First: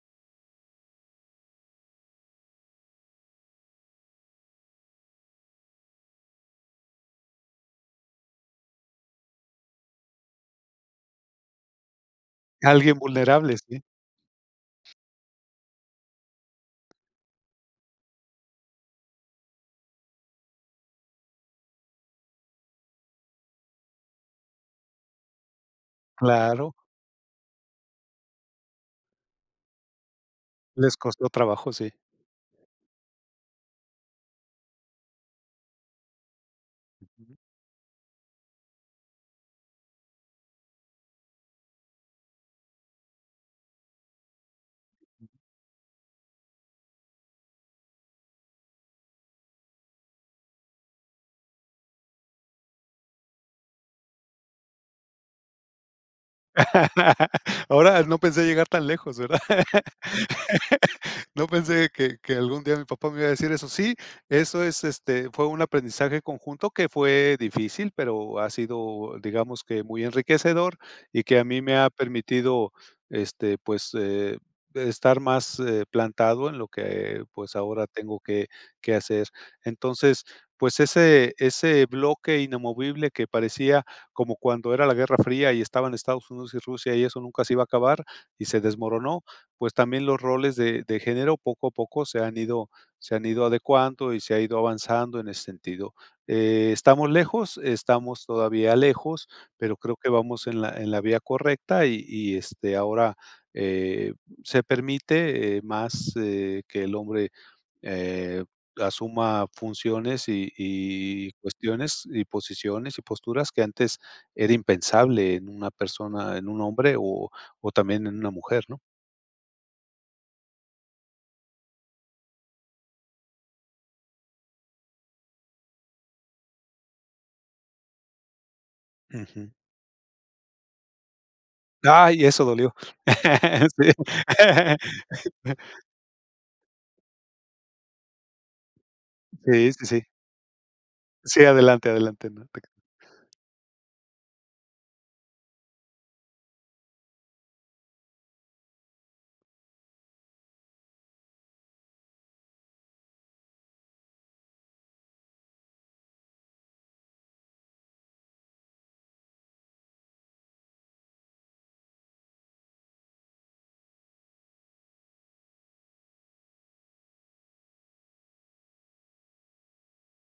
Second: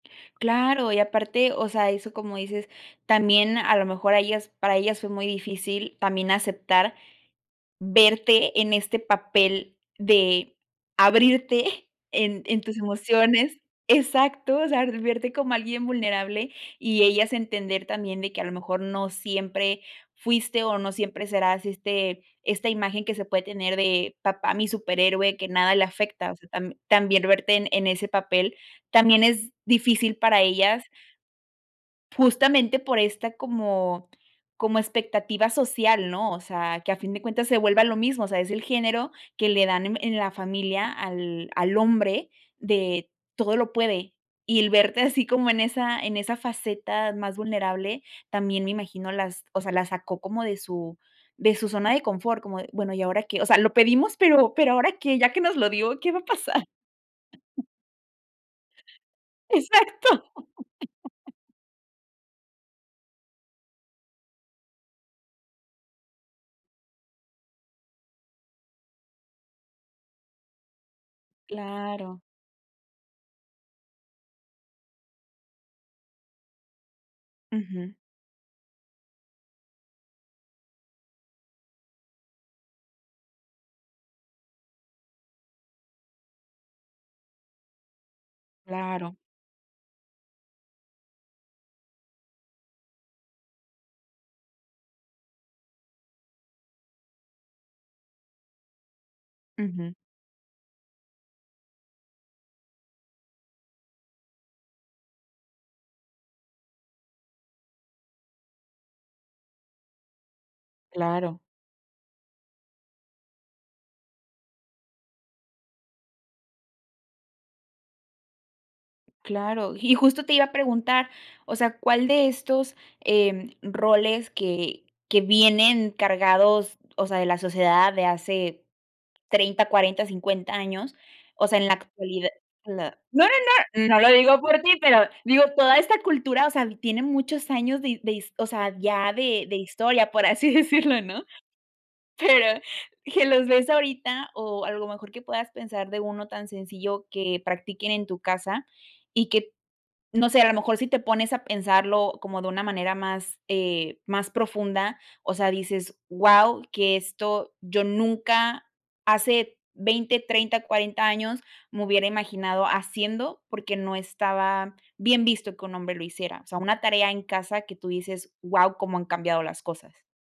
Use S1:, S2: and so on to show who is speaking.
S1: Claro. Y aparte, o sea, eso como dices, también a lo mejor a ellas para ellas fue muy difícil también aceptar verte en este papel de abrirte en en tus
S2: Alguien vulnerable,
S1: emociones
S2: sí.
S1: exacto. O sea, el verte como alguien vulnerable y ellas entender también de que a lo mejor no siempre fuiste o no siempre serás, este, esta imagen que se puede tener de papá, mi superhéroe, que nada le afecta, o sea,
S2: Claro.
S1: tam también verte en en ese papel, también es difícil para ellas
S2: Les costó trabajo, sí.
S1: justamente por esta como como expectativa social, ¿no? O sea, que a fin de cuentas se vuelva lo mismo. O sea, es el género que le dan en en la familia, al al hombre, de todo lo puede, y el verte así como en esa en esa faceta más vulnerable también me imagino las o sea, las sacó como de su de su zona de confort, como de, bueno, ¿y ahora qué? O sea, lo pedimos, pero pero ¿ahora qué? Ya que nos lo dio, ¿qué va a pasar? [unintelligible]
S2: Ahora, no pensé llegar tan lejos, ¿verdad?
S1: Exacto.
S2: No pensé que que algún día mi papá me iba a decir eso. Sí, eso es. Este fue un aprendizaje conjunto que fue difícil, pero ha sido, digamos que muy enriquecedor y que a mí me ha
S1: Claro.
S2: permitido, este, pues, eh, estar más, eh, plantado en lo que, pues, ahora
S1: Ujú.
S2: tengo que que hacer. Entonces, pues ese ese bloque inamovible que parecía como cuando era la Guerra Fría y estaban Estados Unidos y Rusia y eso nunca se iba a acabar y se
S1: Claro.
S2: desmoronó, pues también los roles de de género poco a poco se han ido se han ido adecuando y se ha ido avanzando en ese sentido. Eh, estamos lejos, estamos todavía lejos, pero
S1: Ujú.
S2: creo que vamos en la en la vía correcta y y, este, ahora, eh, se permite, eh, más, eh, que el hombre, eh, asuma funciones y y
S1: Claro.
S2: cuestiones y posiciones y posturas que antes era impensable en una persona, en un hombre, o o también en una mujer, ¿no?
S1: Claro, y justo te iba a preguntar, o sea, ¿cuál de estos, em, roles que que vienen cargados, o sea, de la sociedad, de hace
S2: Ujú.
S1: 30, 40, 50 años. O sea, en la
S2: ¡Ay!
S1: actualidad,
S2: Eso dolió.
S1: la no, no, no,
S2: Sí.
S1: no lo digo por ti, pero, digo, toda esta cultura, o sea, tiene muchos años de de his o sea, ya de de
S2: Sí, sí, sí.
S1: historia, por así decirlo, ¿no?
S2: Sí, adelante, adelante, no
S1: Pero
S2: te c
S1: que los ves ahorita o, a lo mejor que puedas pensar de uno tan sencillo que practiquen en tu casa y que no sé, a lo mejor si te pones a pensarlo como de una manera, más, eh, más profunda, o sea, dices guau, que esto yo nunca hace 20, 30, 40 años me hubiera imaginado haciendo, porque no estaba bien visto que un hombre lo hiciera. O sea, una tarea en casa que tú dices: "Guau, cómo han cambiado las cosas".